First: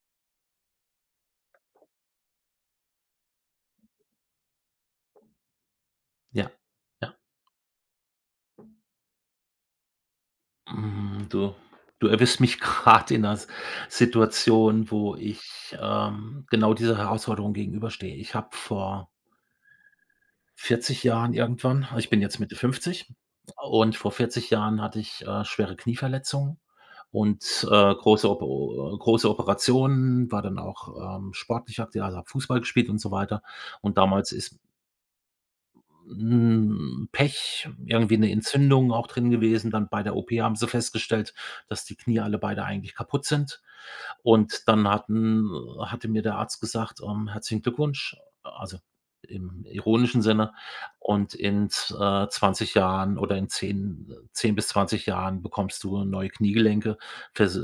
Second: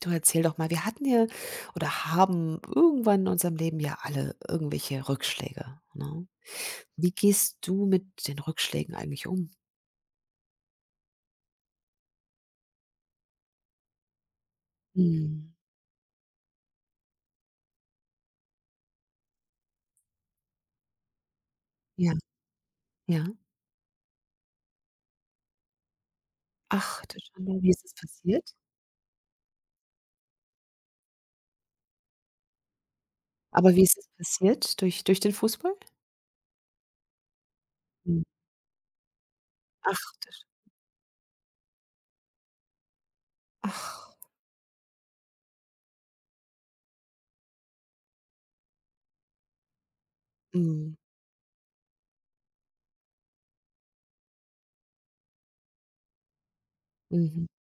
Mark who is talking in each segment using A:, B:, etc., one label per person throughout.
A: Du erzähl doch mal, wir hatten ja oder haben irgendwann in unserem Leben ja alle irgendwelche Rückschläge, ne?
B: Ja,
A: Wie
B: ja.
A: gehst du mit den Rückschlägen eigentlich um?
B: Hm, du du erwischst mich gerade in einer S Situation, wo
A: Mhm.
B: ich, genau dieser Herausforderung gegenüberstehe. Ich habe vor 40 Jahren irgendwann also, ich
A: Ja,
B: bin jetzt Mitte 50,
A: ja.
B: und vor 40 Jahren hatte ich, schwere Knieverletzungen
A: Ach du Schande,
B: und,
A: wie ist es
B: große
A: passiert?
B: Opo große Operationen, war dann auch, sportlich aktiv, also, habe Fußball gespielt und so weiter.
A: Aber wie
B: Und
A: ist es
B: damals ist
A: passiert? Durch den Fußball?
B: Pech, irgendwie
A: Mhm.
B: eine Entzündung auch drin gewesen. Dann bei
A: Ach
B: der
A: du
B: OP
A: Sch
B: haben sie festgestellt, dass die Knie alle beide eigentlich kaputt sind.
A: ach,
B: Und dann hatte mir der Arzt gesagt: „Herzlichen Glückwunsch", also im ironischen Sinne.
A: mhm,
B: „Und in z 20 Jahren oder in 10 bis 20 Jahren bekommst du neue Kniegelenke.
A: mhm,
B: Vers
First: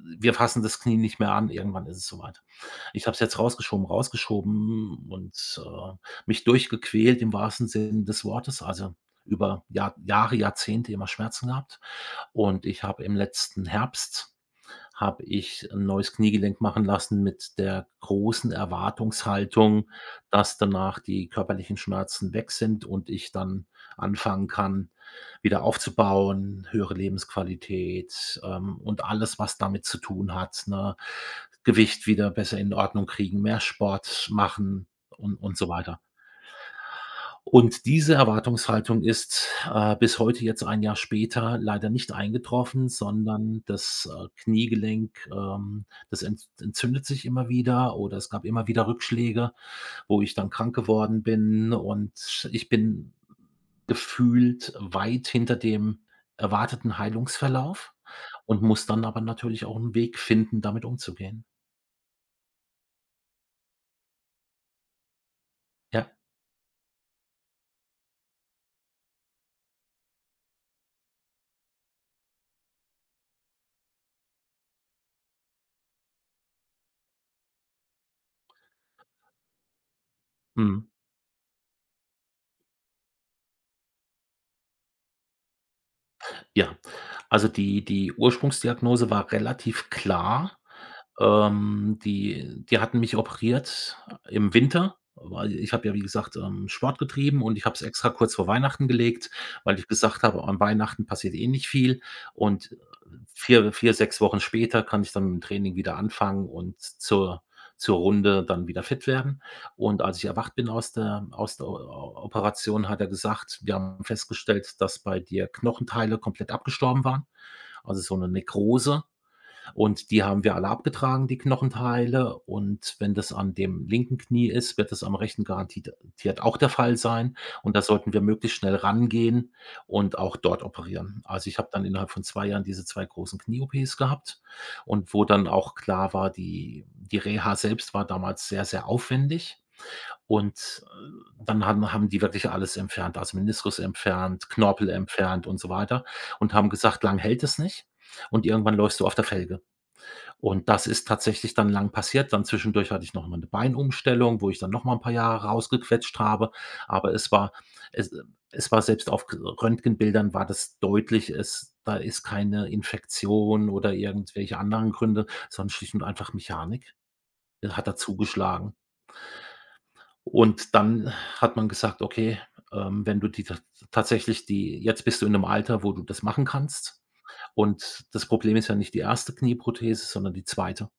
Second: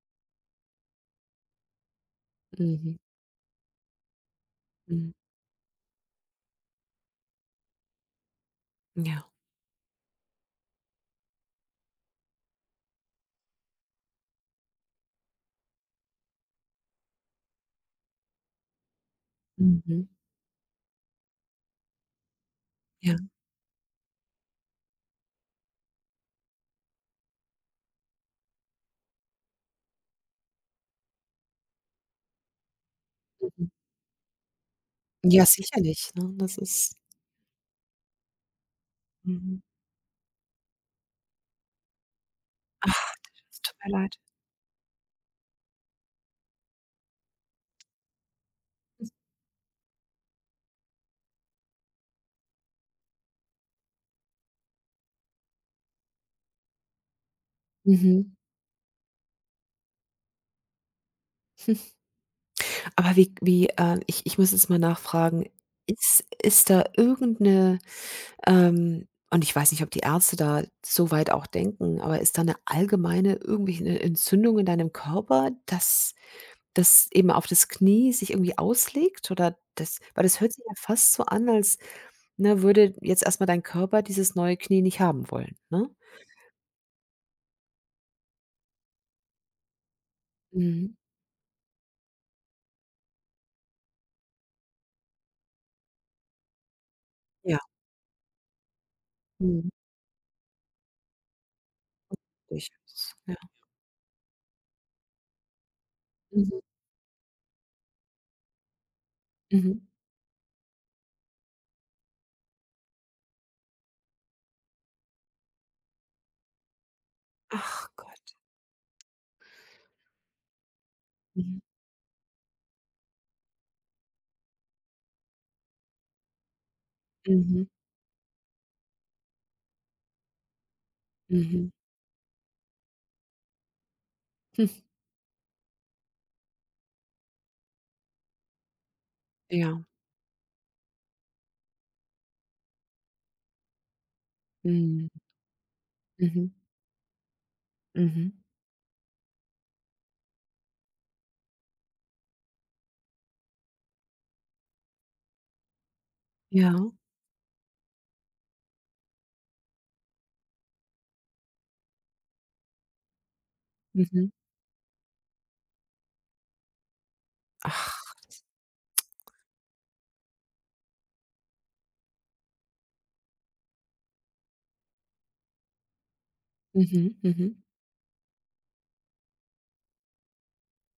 B: wir fassen das Knie nicht mehr an, irgendwann ist es soweit.
A: mhm,
B: Ich habe es jetzt rausgeschoben, rausgeschoben
A: mhm.
B: und, mich durchgequält im wahrsten Sinne des Wortes, also
A: Ja,
B: über Jahre, Jahrzehnte immer Schmerzen gehabt. Und ich habe im letzten Herbst habe ich ein neues Kniegelenk machen lassen mit der großen Erwartungshaltung,
A: mhm,
B: dass danach die körperlichen Schmerzen weg sind und
A: ja,
B: ich dann anfangen kann, wieder aufzubauen, höhere Lebensqualität, und alles, was damit zu tun hat, ne? Gewicht wieder besser in Ordnung kriegen, mehr
A: mhm.
B: Sport machen und
A: Ja,
B: und so weiter.
A: sicherlich, ne? Das ist
B: Und diese Erwartungshaltung ist,
A: mhm.
B: bis heute, jetzt ein Jahr später, leider nicht eingetroffen,
A: Ach, das
B: sondern
A: tut mir
B: das,
A: leid.
B: Kniegelenk, das entzündet sich immer wieder oder es gab immer wieder Rückschläge, wo ich dann krank geworden bin und ich bin gefühlt weit hinter dem erwarteten Heilungsverlauf
A: Mhm.
B: und muss dann aber natürlich auch 'n Weg finden, damit umzugehen.
A: Aber wie, ich muss jetzt mal nachfragen,
B: Ja,
A: ist da irgend 'ne, ähm und ich weiß nicht, ob die Ärzte da so weit auch denken, aber ist da eine allgemeine irgendwelche eine Entzündung in deinem Körper, dass das eben auf das Knie sich irgendwie auslegt oder das, weil das hört sich ja
B: mhm.
A: fast so an, als, ne, würde jetzt erstmal dein Körper dieses neue Knie nicht haben wollen, ne?
B: Ja, also die Ursprungsdiagnose war relativ klar.
A: Mhm.
B: Die hatten mich operiert im Winter, weil ich habe ja, wie gesagt, Sport getrieben und
A: Ja.
B: ich habe es extra kurz vor Weihnachten gelegt,
A: Mhm.
B: weil ich gesagt habe, an Weihnachten passiert eh nicht viel und
A: Durchaus. Ja.
B: vier sechs Wochen später kann ich dann mit dem Training wieder anfangen
A: Mhm.
B: und zur Runde dann wieder fit werden.
A: Mhm.
B: Und als ich erwacht bin aus der O O Operation, hat er gesagt: „Wir haben festgestellt, dass bei dir Knochenteile komplett abgestorben waren,
A: Ach
B: also so eine
A: Gott.
B: Nekrose." Und die haben wir alle abgetragen, die
A: Mhm.
B: Knochenteile. Und wenn das an dem linken Knie ist, wird das am rechten garantiert auch der Fall sein.
A: Mhm.
B: Und da sollten wir möglichst schnell rangehen und auch dort operieren. Also, ich habe
A: Mhm.
B: dann innerhalb von 2 Jahren diese 2 großen Knie-OPs gehabt
A: Hm.
B: und wo dann auch klar war, die Reha selbst war damals sehr, sehr aufwendig.
A: Ja.
B: Und, dann haben die wirklich alles entfernt, also Meniskus entfernt, Knorpel
A: Mhm.
B: entfernt und so weiter,
A: Mhm.
B: und haben gesagt: „Lang hält es nicht
A: Mhm.
B: und irgendwann läufst du auf der Felge." Und das ist tatsächlich dann lang passiert. Dann zwischendurch hatte ich noch mal 'ne Beinumstellung, wo ich dann noch mal 'n paar Jahre rausgequetscht habe.
A: Ja.
B: Aber es war, es äh, es war, selbst auf g Röntgenbildern war das deutlich, es da ist keine Infektion oder
A: Mhm.
B: irgendwelche anderen Gründe, sondern schlicht und einfach Mechanik, hat da
A: Ach.
B: zugeschlagen. Und dann hat man gesagt: „Okay, wenn du die ta tatsächlich die, jetzt bist du in 'nem Alter, wo du das machen kannst."
A: Mhm. Mhm.
B: Und das Problem ist ja nicht die erste Knieprothese, sondern die zweite.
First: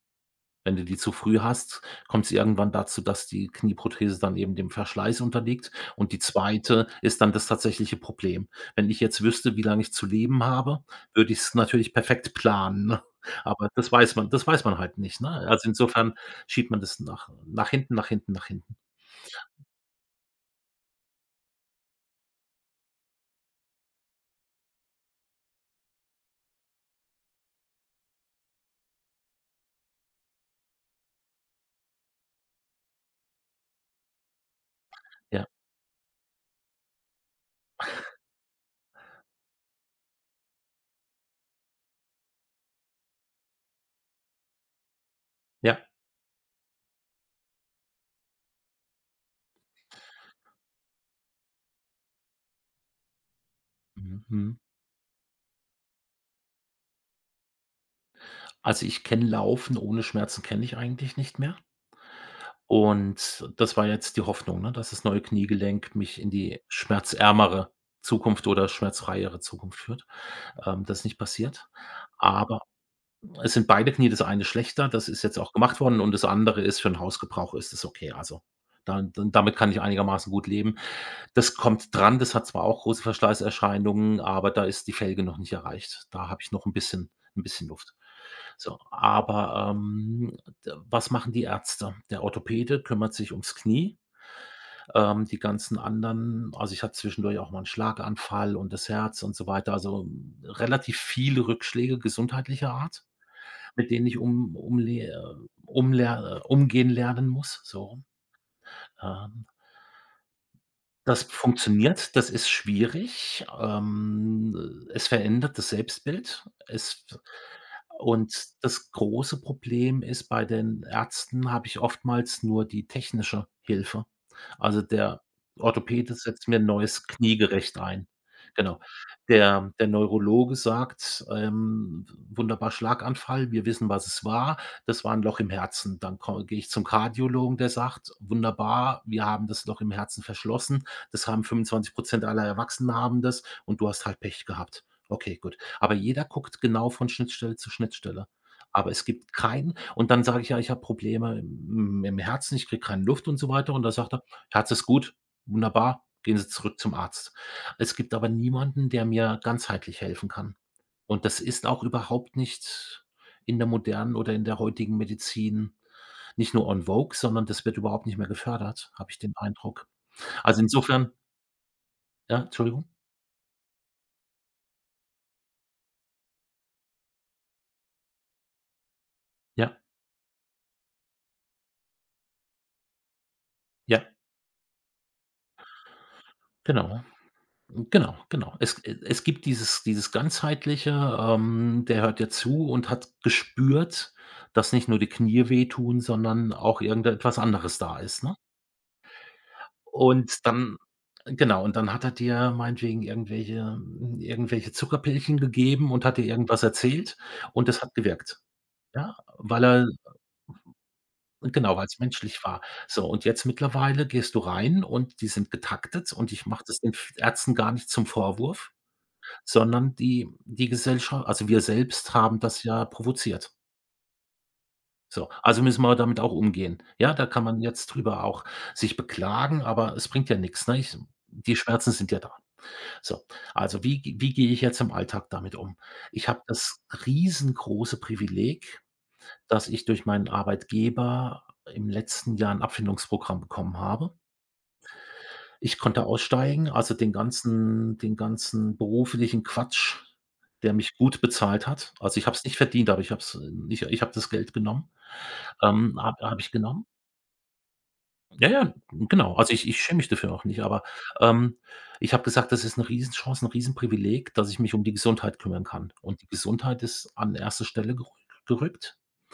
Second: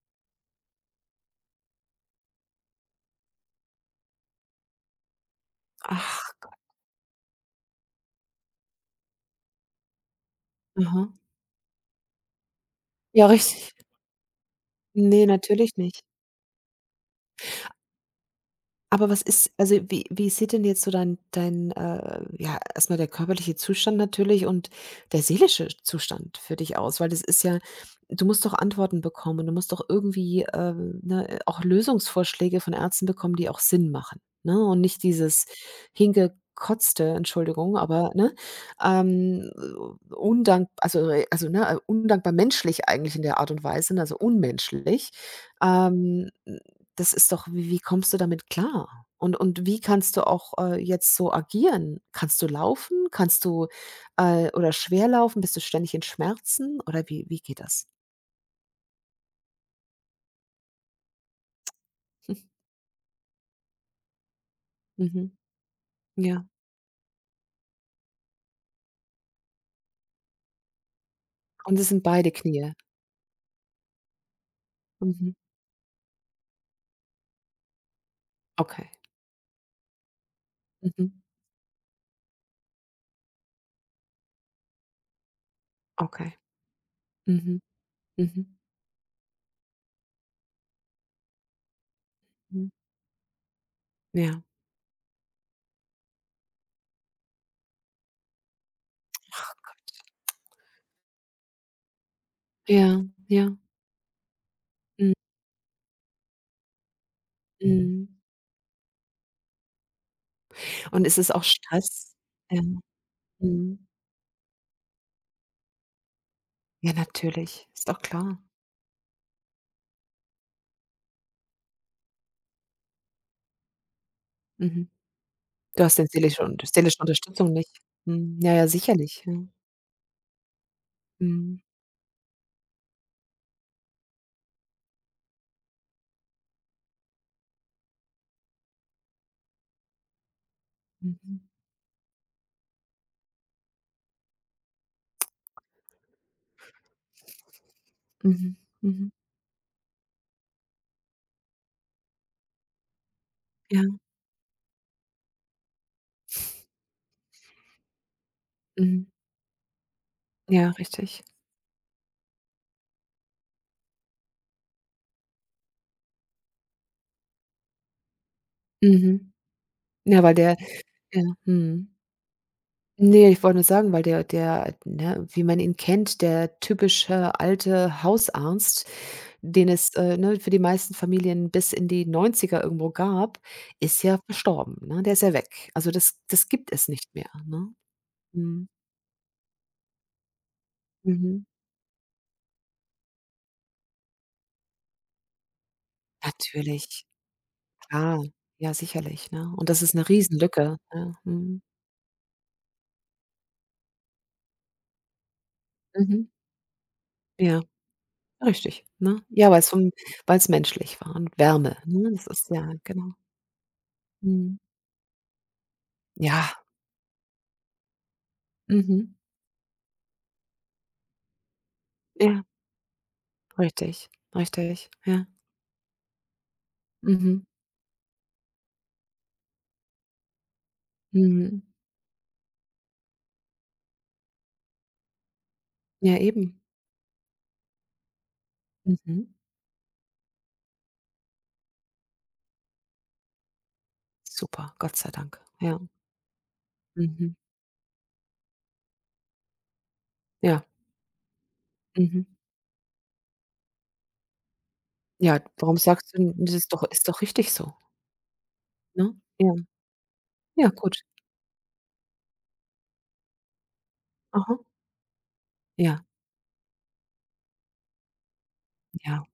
B: Wenn du die zu früh hast, kommt es irgendwann dazu, dass die Knieprothese dann eben dem Verschleiß unterliegt und die
A: Ach.
B: zweite ist dann das tatsächliche Problem. Wenn ich jetzt wüsste, wie lange ich zu leben habe,
A: Aha.
B: würde ich es natürlich perfekt planen, ne?
A: Ja,
B: Aber
A: richtig.
B: das weiß man halt nicht,
A: Ne,
B: ne? Also,
A: natürlich nicht.
B: insofern schiebt man das nach hinten, nach hinten, nach hinten.
A: Aber was ist, also, wie sieht denn jetzt so dein, ja, erstmal der körperliche Zustand natürlich und der seelische Zustand für dich aus? Weil das ist ja, du musst doch Antworten bekommen und du musst doch irgendwie, ne, auch Lösungsvorschläge von Ärzten bekommen, die auch Sinn machen, ne? Und nicht dieses
B: Ja,
A: hingekotzte, Entschuldigung, aber, ne, ähm, undank also, ne, undankbar menschlich eigentlich in der Art und Weise, ne, also unmenschlich.
B: ja.
A: Ähm das ist doch, wie kommst du damit klar? Und wie kannst du auch, jetzt so agieren? Kannst du laufen? Kannst du,
B: Mhm, mhm.
A: oder schwer laufen? Bist du ständig in Schmerzen oder wie geht das?
B: Also, ich kenne Laufen ohne Schmerzen kenne ich eigentlich nicht mehr. Und das war jetzt die Hoffnung, ne, dass das neue
A: Mhm,
B: Kniegelenk mich in
A: ja.
B: die schmerzärmere Zukunft oder schmerzfreiere Zukunft führt. Das ist nicht passiert.
A: Und es sind beide
B: Aber
A: Knie?
B: es sind beide Knie, das eine schlechter, das ist
A: Mhm.
B: jetzt auch gemacht worden und das andere ist, für den Hausgebrauch ist es okay. Also,
A: Okay.
B: da damit kann ich einigermaßen gut leben.
A: Mhm.
B: Das kommt dran, das hat zwar auch große Verschleißerscheinungen, aber da ist die Felge noch nicht erreicht. Da
A: Okay.
B: habe ich noch 'n
A: Mhm.
B: bisschen Luft.
A: Mhm.
B: So, aber, d was machen die Ärzte? Der
A: Mhm.
B: Orthopäde kümmert sich ums Knie,
A: Ja.
B: die ganzen anderen, also, ich hatte zwischendurch auch mal 'n Schlaganfall und das Herz und so weiter, also, relativ viele Rückschläge gesundheitlicher
A: Ja,
B: Art,
A: ja.
B: mit denen ich um umle
A: Mhm.
B: umler umgehen lernen muss, so rum.
A: Mhm.
B: Ähm
A: Und ist
B: Das
A: es auch Stress?
B: funktioniert, das ist
A: Ja.
B: schwierig.
A: Mhm.
B: Es verändert das Selbstbild.
A: Ja,
B: Es
A: natürlich. Ist doch
B: und
A: klar.
B: das große Problem ist, bei den Ärzten habe ich oftmals nur die technische Hilfe. Also,
A: Mhm.
B: der
A: Du hast denn
B: Orthopäde setzt mir 'n
A: Seelische
B: neues
A: Unterstützung nicht?
B: Kniegerecht ein.
A: Mhm. Ja, ja,
B: Genau.
A: sicherlich, ja.
B: Der Neurologe sagt:
A: Mhm.
B: „Wunderbar, Schlaganfall. Wir wissen, was es war. Das war ein Loch im Herzen." Dann ko gehe ich zum Kardiologen, der sagt: „Wunderbar, wir haben das Loch im Herzen verschlossen. Das
A: Mhm.
B: haben 25 aller Erwachsenen haben das und du hast halt Pech gehabt. Okay, gut. Aber jeder guckt genau von Schnittstelle zu Schnittstelle."
A: Mhm.
B: Aber es
A: Mhm.
B: gibt keinen und dann sage ich: „Ja, ich habe Probleme im Herzen, ich kriege keine Luft" und so weiter. Und da
A: Ja.
B: sagt er: „Herz ist gut, wunderbar, gehen Sie zurück zum Arzt." Es gibt aber niemanden,
A: Mhm.
B: der mir ganzheitlich helfen kann.
A: Ja, richtig.
B: Und das ist auch überhaupt nicht in der modernen oder in der heutigen Medizin nicht nur on vogue, sondern das wird überhaupt nicht mehr gefördert, habe ich
A: Mhm.
B: den Eindruck.
A: Ja, weil der,
B: Also, insofern,
A: ja, mhm.
B: ja, Entschuldigung?
A: Ne, ich wollte nur sagen, weil der der, ne, wie man ihn kennt, der typische alte Hausarzt, den
B: Ja,
A: es, ne, für die meisten Familien bis in die Neunziger irgendwo gab, ist
B: ja,
A: ja verstorben, ne? Der ist ja weg. Also, das das gibt es
B: genau.
A: nicht mehr, ne?
B: Genau, genau.
A: Mhm.
B: Es gibt dieses ganzheitliche,
A: Mhm.
B: der hört dir zu und hat gespürt, dass nicht nur die Knie wehtun, sondern auch
A: Natürlich,
B: irgendetwas anderes da
A: klar.
B: ist, ne?
A: Ja, sicherlich, ne? Und das ist 'ne
B: Und
A: Riesenlücke,
B: dann,
A: ja. Mhm.
B: genau, und dann hat er dir meinetwegen irgendwelche Zuckerpillchen gegeben und hat dir
A: Mhm.
B: irgendwas erzählt
A: Ja.
B: und das hat gewirkt,
A: Richtig,
B: ja,
A: ne? Ja,
B: weil
A: weil's so
B: er
A: 'n weil's menschlich war und
B: und
A: Wärme,
B: genau, weil es
A: ne? Das
B: menschlich
A: ist
B: war.
A: ja
B: So,
A: genau.
B: und jetzt mittlerweile gehst du
A: Mhm.
B: rein und die sind getaktet und ich
A: Ja,
B: mache das den F Ärzten gar nicht zum Vorwurf,
A: mhm.
B: sondern die Gesellschaft, also wir selbst haben
A: Ja,
B: das ja provoziert.
A: richtig, richtig, ja.
B: So, also müssen wir damit auch umgehen. Ja, da
A: Mhm,
B: kann man jetzt drüber auch sich beklagen, aber es bringt ja nichts, ne? Ich Die
A: mhm.
B: Schmerzen sind ja da. So, also wie gehe ich jetzt im Alltag damit um?
A: Ja,
B: Ich habe
A: eben.
B: das riesengroße Privileg,
A: Mhm.
B: dass ich durch meinen Arbeitgeber im letzten Jahr ein Abfindungsprogramm bekommen habe.
A: Super, Gott sei Dank. Ja,
B: Ich konnte aussteigen, also,
A: mhm.
B: den ganzen beruflichen Quatsch,
A: Ja,
B: der mich gut bezahlt hat. Also,
A: mhm.
B: ich habe es nicht verdient, aber ich habe es. Ich habe das Geld genommen.
A: Ja, warum
B: Ähm,
A: sagst du
B: habe
A: denn,
B: habe ich
A: das ist doch
B: genommen.
A: ist doch richtig so,
B: Ja, ja,
A: ne?
B: genau.
A: Ja,
B: Also, ich schäme mich dafür auch nicht,
A: ja,
B: aber,
A: gut.
B: ähm, ich habe gesagt, das ist 'ne Riesenchance, 'n Riesenprivileg, dass
A: Aha.
B: ich mich um die Gesundheit kümmern kann.
A: Ja,
B: Und die Gesundheit ist an erste Stelle gerückt.
A: ja.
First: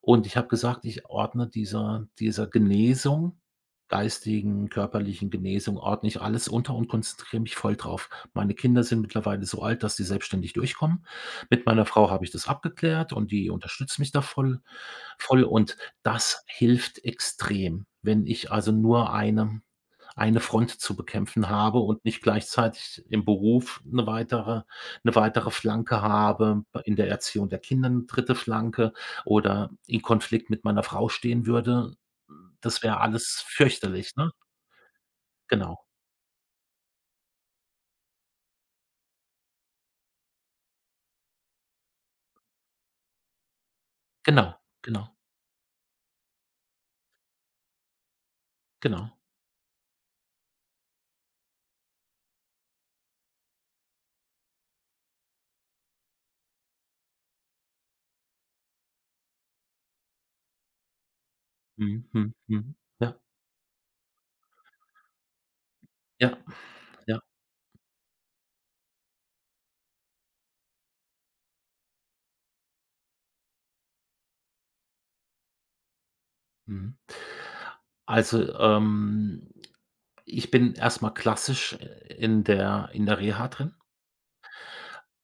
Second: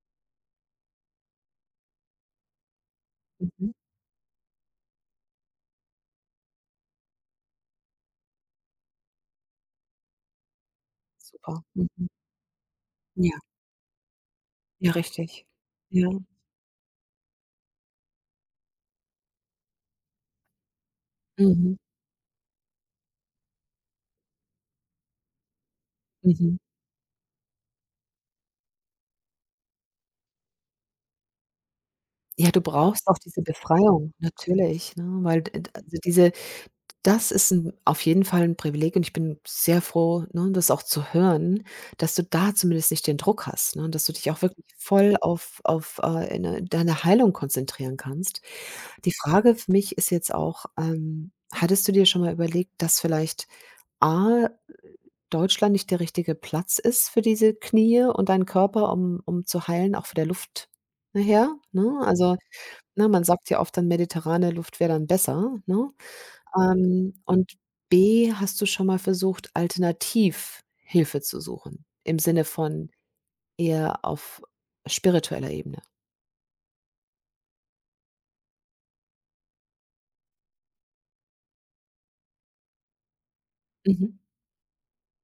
B: Und ich habe gesagt, ich ordne dieser Genesung,
A: Mhm.
B: geistigen, körperlichen Genesung ordne ich alles unter und konzentriere mich voll drauf. Meine Kinder sind mittlerweile so alt, dass sie selbstständig durchkommen.
A: Super.
B: Mit meiner
A: Mhm.
B: Frau habe ich das abgeklärt und
A: Ja,
B: die unterstützt mich da
A: ja,
B: voll
A: richtig.
B: und
A: Ja.
B: das hilft extrem, wenn ich also nur eine Front zu bekämpfen
A: Mhm,
B: habe und nicht gleichzeitig im Beruf eine weitere Flanke
A: mhm.
B: habe, in der Erziehung der Kinder eine dritte Flanke oder in Konflikt mit meiner Frau stehen würde,
A: Ja, du
B: das wäre
A: brauchst auch diese
B: alles
A: Befreiung,
B: fürchterlich, ne?
A: natürlich, ne, weil d d
B: Genau,
A: also, diese, das ist ein, auf jeden Fall, ein Privileg und ich bin sehr froh, ne, das auch zu hören, dass du da zumindest nicht den Druck hast, ne, dass du dich auch
B: genau,
A: wirklich
B: genau,
A: voll auf, eine deine Heilung konzentrieren kannst.
B: genau.
A: Die Frage für mich ist jetzt auch, hattest du dir schon mal überlegt, dass vielleicht A, Deutschland nicht der richtige Platz ist für diese Knie und deinen Körper, um um zu heilen, auch für der Luft her, ne?
B: Mhm, mhm,
A: Also,
B: mhm.
A: ne,
B: Ja,
A: man sagt ja oft dann, mediterrane Luft wäre dann besser, ne?
B: ja, ja.
A: Und B, hast du schon mal versucht, alternativ Hilfe zu suchen, im Sinne von eher auf spiritueller Ebene?
B: Mhm. Also, ich bin erst mal klassisch in der Reha drin.
A: Mhm,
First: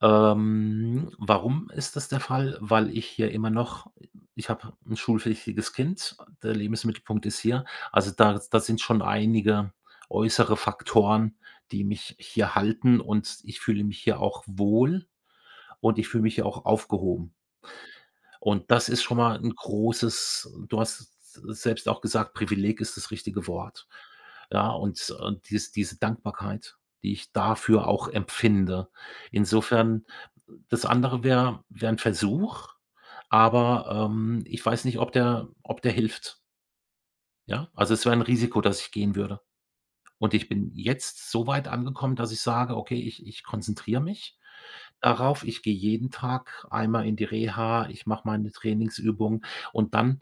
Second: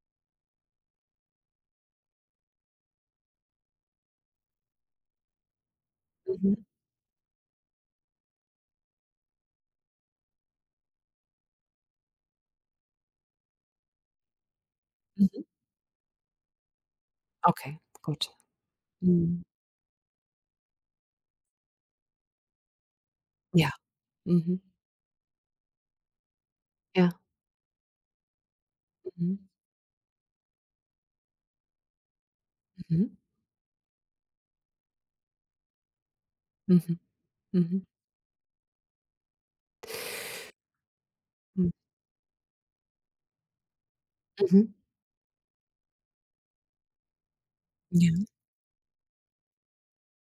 B: Warum ist das der Fall? Weil ich hier immer noch, ich habe ein schulpflichtiges Kind,
A: mhm,
B: der Lebensmittelpunkt ist hier. Also, da sind schon einige äußere Faktoren, die mich hier halten und ich fühle mich hier auch wohl
A: mhm.
B: und ich fühle mich hier auch aufgehoben.
A: Okay, gut.
B: Und das ist schon mal
A: Mhm.
B: ein großes, du hast selbst auch gesagt, Privileg ist das richtige
A: Ja,
B: Wort.
A: mhm,
B: Ja, und diese Dankbarkeit,
A: ja,
B: die ich dafür auch empfinde.
A: mhm,
B: Insofern, das andere wäre ein Versuch,
A: mhm,
B: aber, ich weiß nicht, ob der hilft,
A: mhm,
B: ja?
A: mhm,
B: Also, es wäre ein Risiko, dass ich gehen würde. Und ich bin jetzt so weit
A: mhm,
B: angekommen, dass ich sage: „Okay, ich konzentriere mich
A: mhm,
B: darauf. Ich gehe jeden Tag einmal in die Reha, ich mache
A: ja.
B: meine Trainingsübungen." Und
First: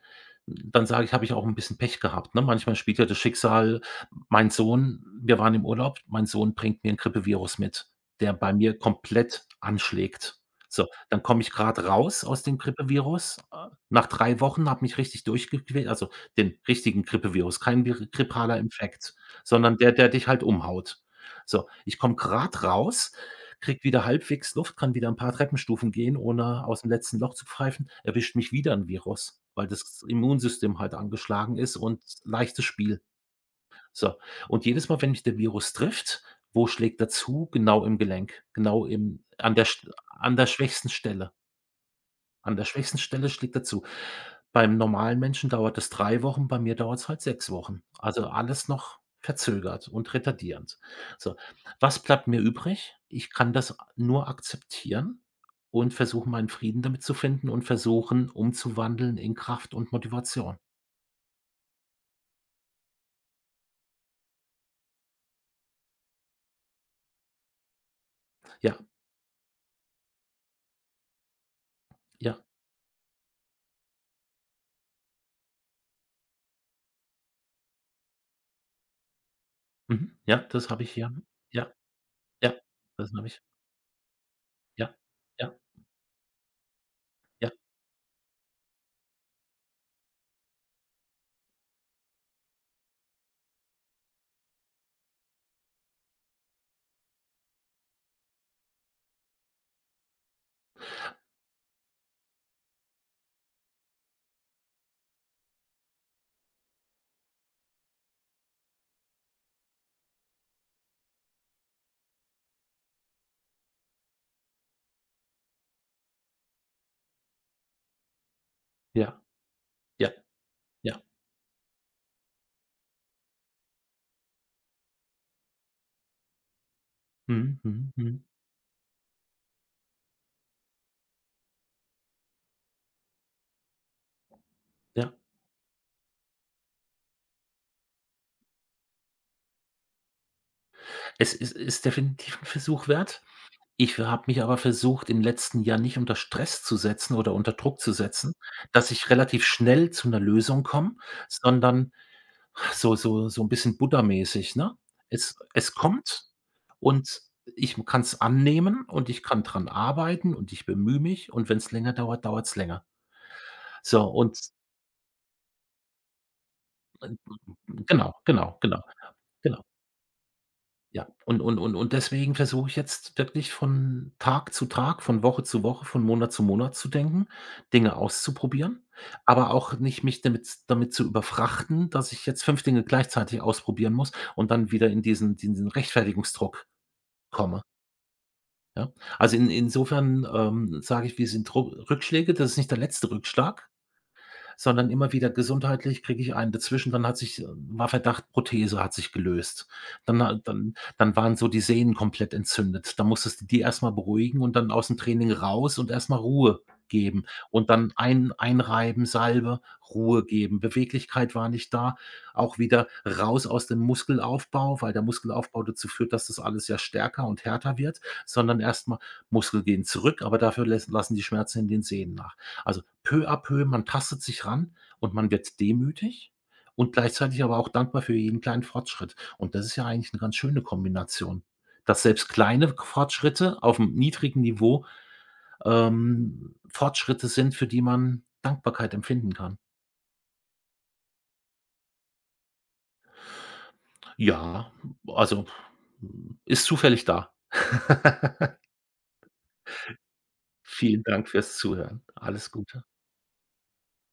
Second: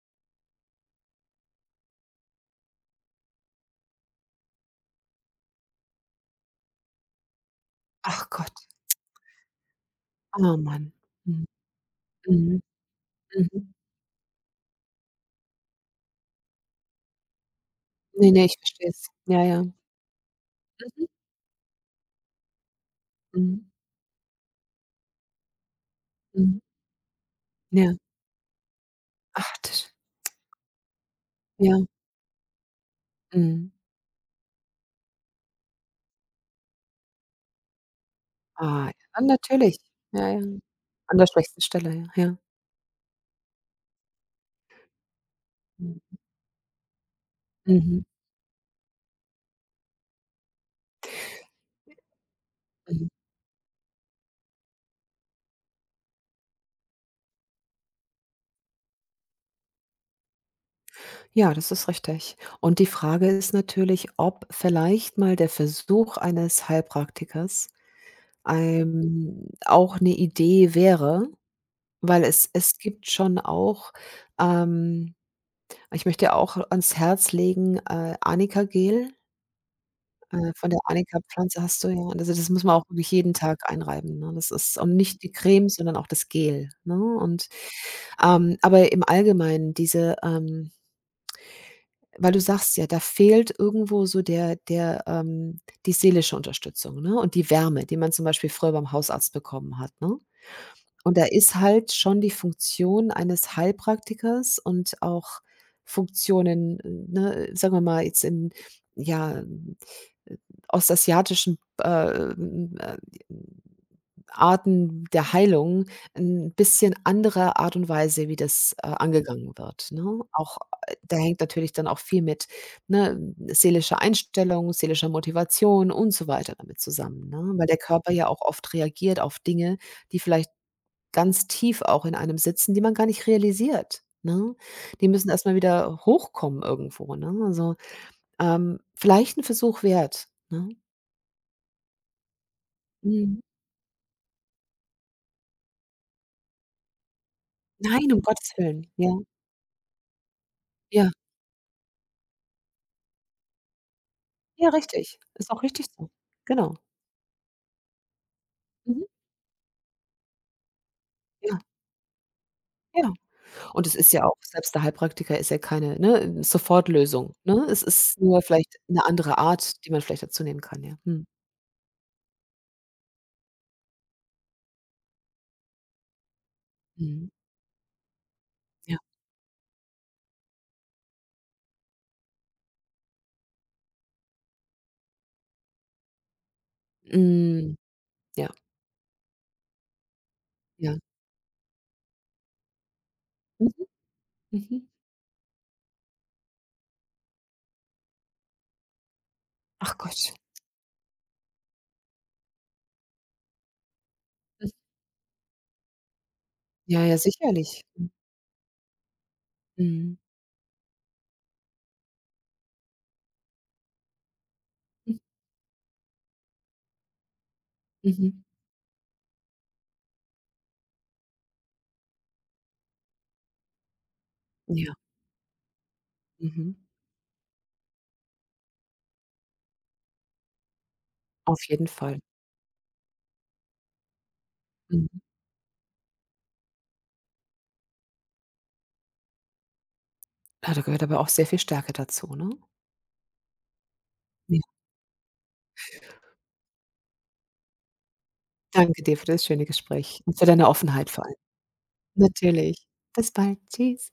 B: dann sage ich, habe ich auch ein bisschen Pech gehabt, ne? Manchmal spielt ja das Schicksal, mein Sohn, wir waren im Urlaub, mein Sohn bringt mir ein Grippevirus mit,
A: Ach
B: der bei
A: Gott,
B: mir komplett anschlägt.
A: oh
B: So,
A: Mann.
B: dann komme
A: Mhm,
B: ich gerade raus aus dem
A: mhm,
B: Grippevirus,
A: mhm.
B: nach 3 Wochen, habe mich richtig durchgequält, also, den richtigen Grippevirus, kein vir
A: Ne, ne, ich
B: grippaler
A: verstehe es.
B: Infekt,
A: Ja, ja.
B: sondern der, der dich halt umhaut.
A: Mhm,
B: So, ich komme grad raus,
A: mhm,
B: kriege wieder halbwegs Luft, kann wieder ein paar Treppenstufen gehen,
A: mhm.
B: ohne aus dem letzten Loch zu pfeifen,
A: Ja.
B: erwischt mich wieder ein Virus,
A: Ach,
B: weil
A: das,
B: das Immunsystem halt angeschlagen ist
A: ja,
B: und leichtes Spiel.
A: mhm.
B: So, und jedes Mal, wenn mich der Virus trifft, wo schlägt er zu? Genau im Gelenk, genau
A: Ah, ja,
B: im an der
A: natürlich.
B: sch
A: Ja,
B: an
A: ja.
B: der schwächsten
A: An der
B: Stelle.
A: schwächsten Stelle, ja, ja.
B: An der schwächsten Stelle schlägt er zu. Beim normalen Menschen dauert es
A: Mhm.
B: 3 Wochen, bei mir dauert es halt 6 Wochen.
A: Mhm,
B: Also, alles noch verzögert und retardierend. So, was bleibt mir übrig?
A: mhm.
B: Ich kann das nur akzeptieren und versuchen, meinen Frieden damit zu finden und versuchen, umzuwandeln in Kraft und Motivation.
A: Ja, das ist richtig. Und die Frage ist natürlich, ob vielleicht mal der Versuch eines Heilpraktikers,
B: Ja,
A: auch 'ne Idee wäre, weil
B: ja,
A: es gibt schon auch, ähm, ich möchte auch ans Herz legen, Anika-Gel,
B: mhm, ja,
A: von
B: das
A: der
B: habe ich, ja.
A: Anika-Pflanze
B: Ja,
A: hast du ja, also, das
B: ja,
A: muss man auch wirklich
B: das habe
A: jeden
B: ich.
A: Tag einreiben, ne? Das ist,
B: Ja,
A: und nicht die
B: ja,
A: Creme, sondern auch das Gel, ne? Und
B: ja,
A: Aber im Allgemeinen diese, weil du sagst ja, da fehlt irgendwo so der, die seelische Unterstützung, ne, und die Wärme, die man zum Beispiel früher beim Hausarzt bekommen hat, ne? Und da ist halt schon die Funktion eines Heilpraktikers und auch Funktionen, ne, sagen wir mal jetzt in, ja, äh, ostasiatischen, Arten der Heilung, 'n bisschen andere Art und Weise, wie das,
B: ja,
A: angegangen wird,
B: ja,
A: ne? Auch,
B: ja.
A: da hängt natürlich dann auch viel mit, ne, seelischer Einstellung, seelischer Motivation und so weiter damit zusammen, ne?
B: Mhm,
A: Weil der
B: mhm,
A: Körper
B: mhm,
A: ja auch oft reagiert auf Dinge, die vielleicht ganz tief auch in einem sitzen, die man gar nicht realisiert, ne? Die
B: ja.
A: müssen erst mal wieder hochkommen irgendwo, ne? Also, vielleicht 'n Versuch wert, ne?
B: Es ist definitiv ein Versuch wert.
A: Mhm.
B: Ich habe mich aber versucht, im letzten Jahr nicht unter Stress zu setzen oder unter Druck zu
A: Nein, um
B: setzen,
A: Gottes Willen.
B: dass ich
A: Ja,
B: relativ schnell zu 'ner Lösung komme,
A: ja.
B: sondern so 'n bisschen buddhamäßig,
A: Ja,
B: ne?
A: richtig. Ist auch
B: Es
A: richtig so.
B: kommt
A: Genau.
B: und ich kann's annehmen
A: Mhm.
B: und ich kann dran arbeiten und ich bemühe mich und
A: Ja,
B: wenn's länger dauert, dauert's länger.
A: ja. Und es
B: So
A: ist ja auch,
B: und
A: selbst der Heilpraktiker ist ja keine, ne,
B: äh,
A: Sofortlösung, ne? Es
B: genau,
A: ist nur
B: genau,
A: vielleicht
B: genau,
A: 'ne andere
B: genau.
A: Art, die man vielleicht dazu nehmen kann, ja.
B: Ja,
A: Mhm.
B: und deswegen versuche ich jetzt wirklich von Tag zu Tag, von Woche zu Woche, von Monat zu denken,
A: Mhm.
B: Dinge auszuprobieren,
A: Ja.
B: aber auch nicht mich damit zu überfrachten, dass ich jetzt 5 Dinge gleichzeitig ausprobieren muss und dann wieder in diesen Rechtfertigungsdruck komme,
A: Hm, ja,
B: ja? Also, in insofern,
A: ja.
B: sage ich, wir sind Ru Rückschläge, das ist nicht der letzte Rückschlag,
A: Mhm, mhm.
B: sondern immer wieder gesundheitlich kriege ich einen dazwischen, dann hat sich, war Verdacht, Prothese hat sich gelöst.
A: Ach
B: Dann
A: Gott.
B: ha dann dann waren so die Sehnen komplett entzündet. Dann musstest du die erst mal beruhigen und dann
A: Mhm.
B: aus'm Training raus und erst mal Ruhe
A: Ja, ja,
B: geben und
A: sicherlich.
B: dann
A: Mhm.
B: einreiben, Salbe,
A: Mhm.
B: Ruhe geben. Beweglichkeit war nicht da, auch wieder raus aus dem Muskelaufbau, weil der
A: Mhm.
B: Muskelaufbau dazu führt, dass das alles ja stärker und härter wird,
A: Mhm.
B: sondern erst mal Muskel gehen zurück, aber dafür lässt lassen die Schmerzen in den Sehnen nach. Also, peu à peu, man tastet sich ran
A: Ja.
B: und man wird demütig
A: Mhm.
B: und gleichzeitig aber auch dankbar für jeden kleinen Fortschritt. Und das ist ja eigentlich eine ganz schöne Kombination,
A: Auf jeden
B: dass
A: Fall.
B: selbst kleine Fortschritte auf einem niedrigen Niveau,
A: Mhm.
B: Fortschritte sind, für die man Dankbarkeit empfinden kann.
A: Ja, da gehört aber auch sehr viel Stärke dazu, ne? Ja.
B: Ja, also, ist zufällig da.
A: Danke dir für das schöne Gespräch und für deine
B: Vielen
A: Offenheit vor
B: Dank
A: allem.
B: fürs Zuhören. Alles Gute.
A: Natürlich. Bis bald. Tschüss.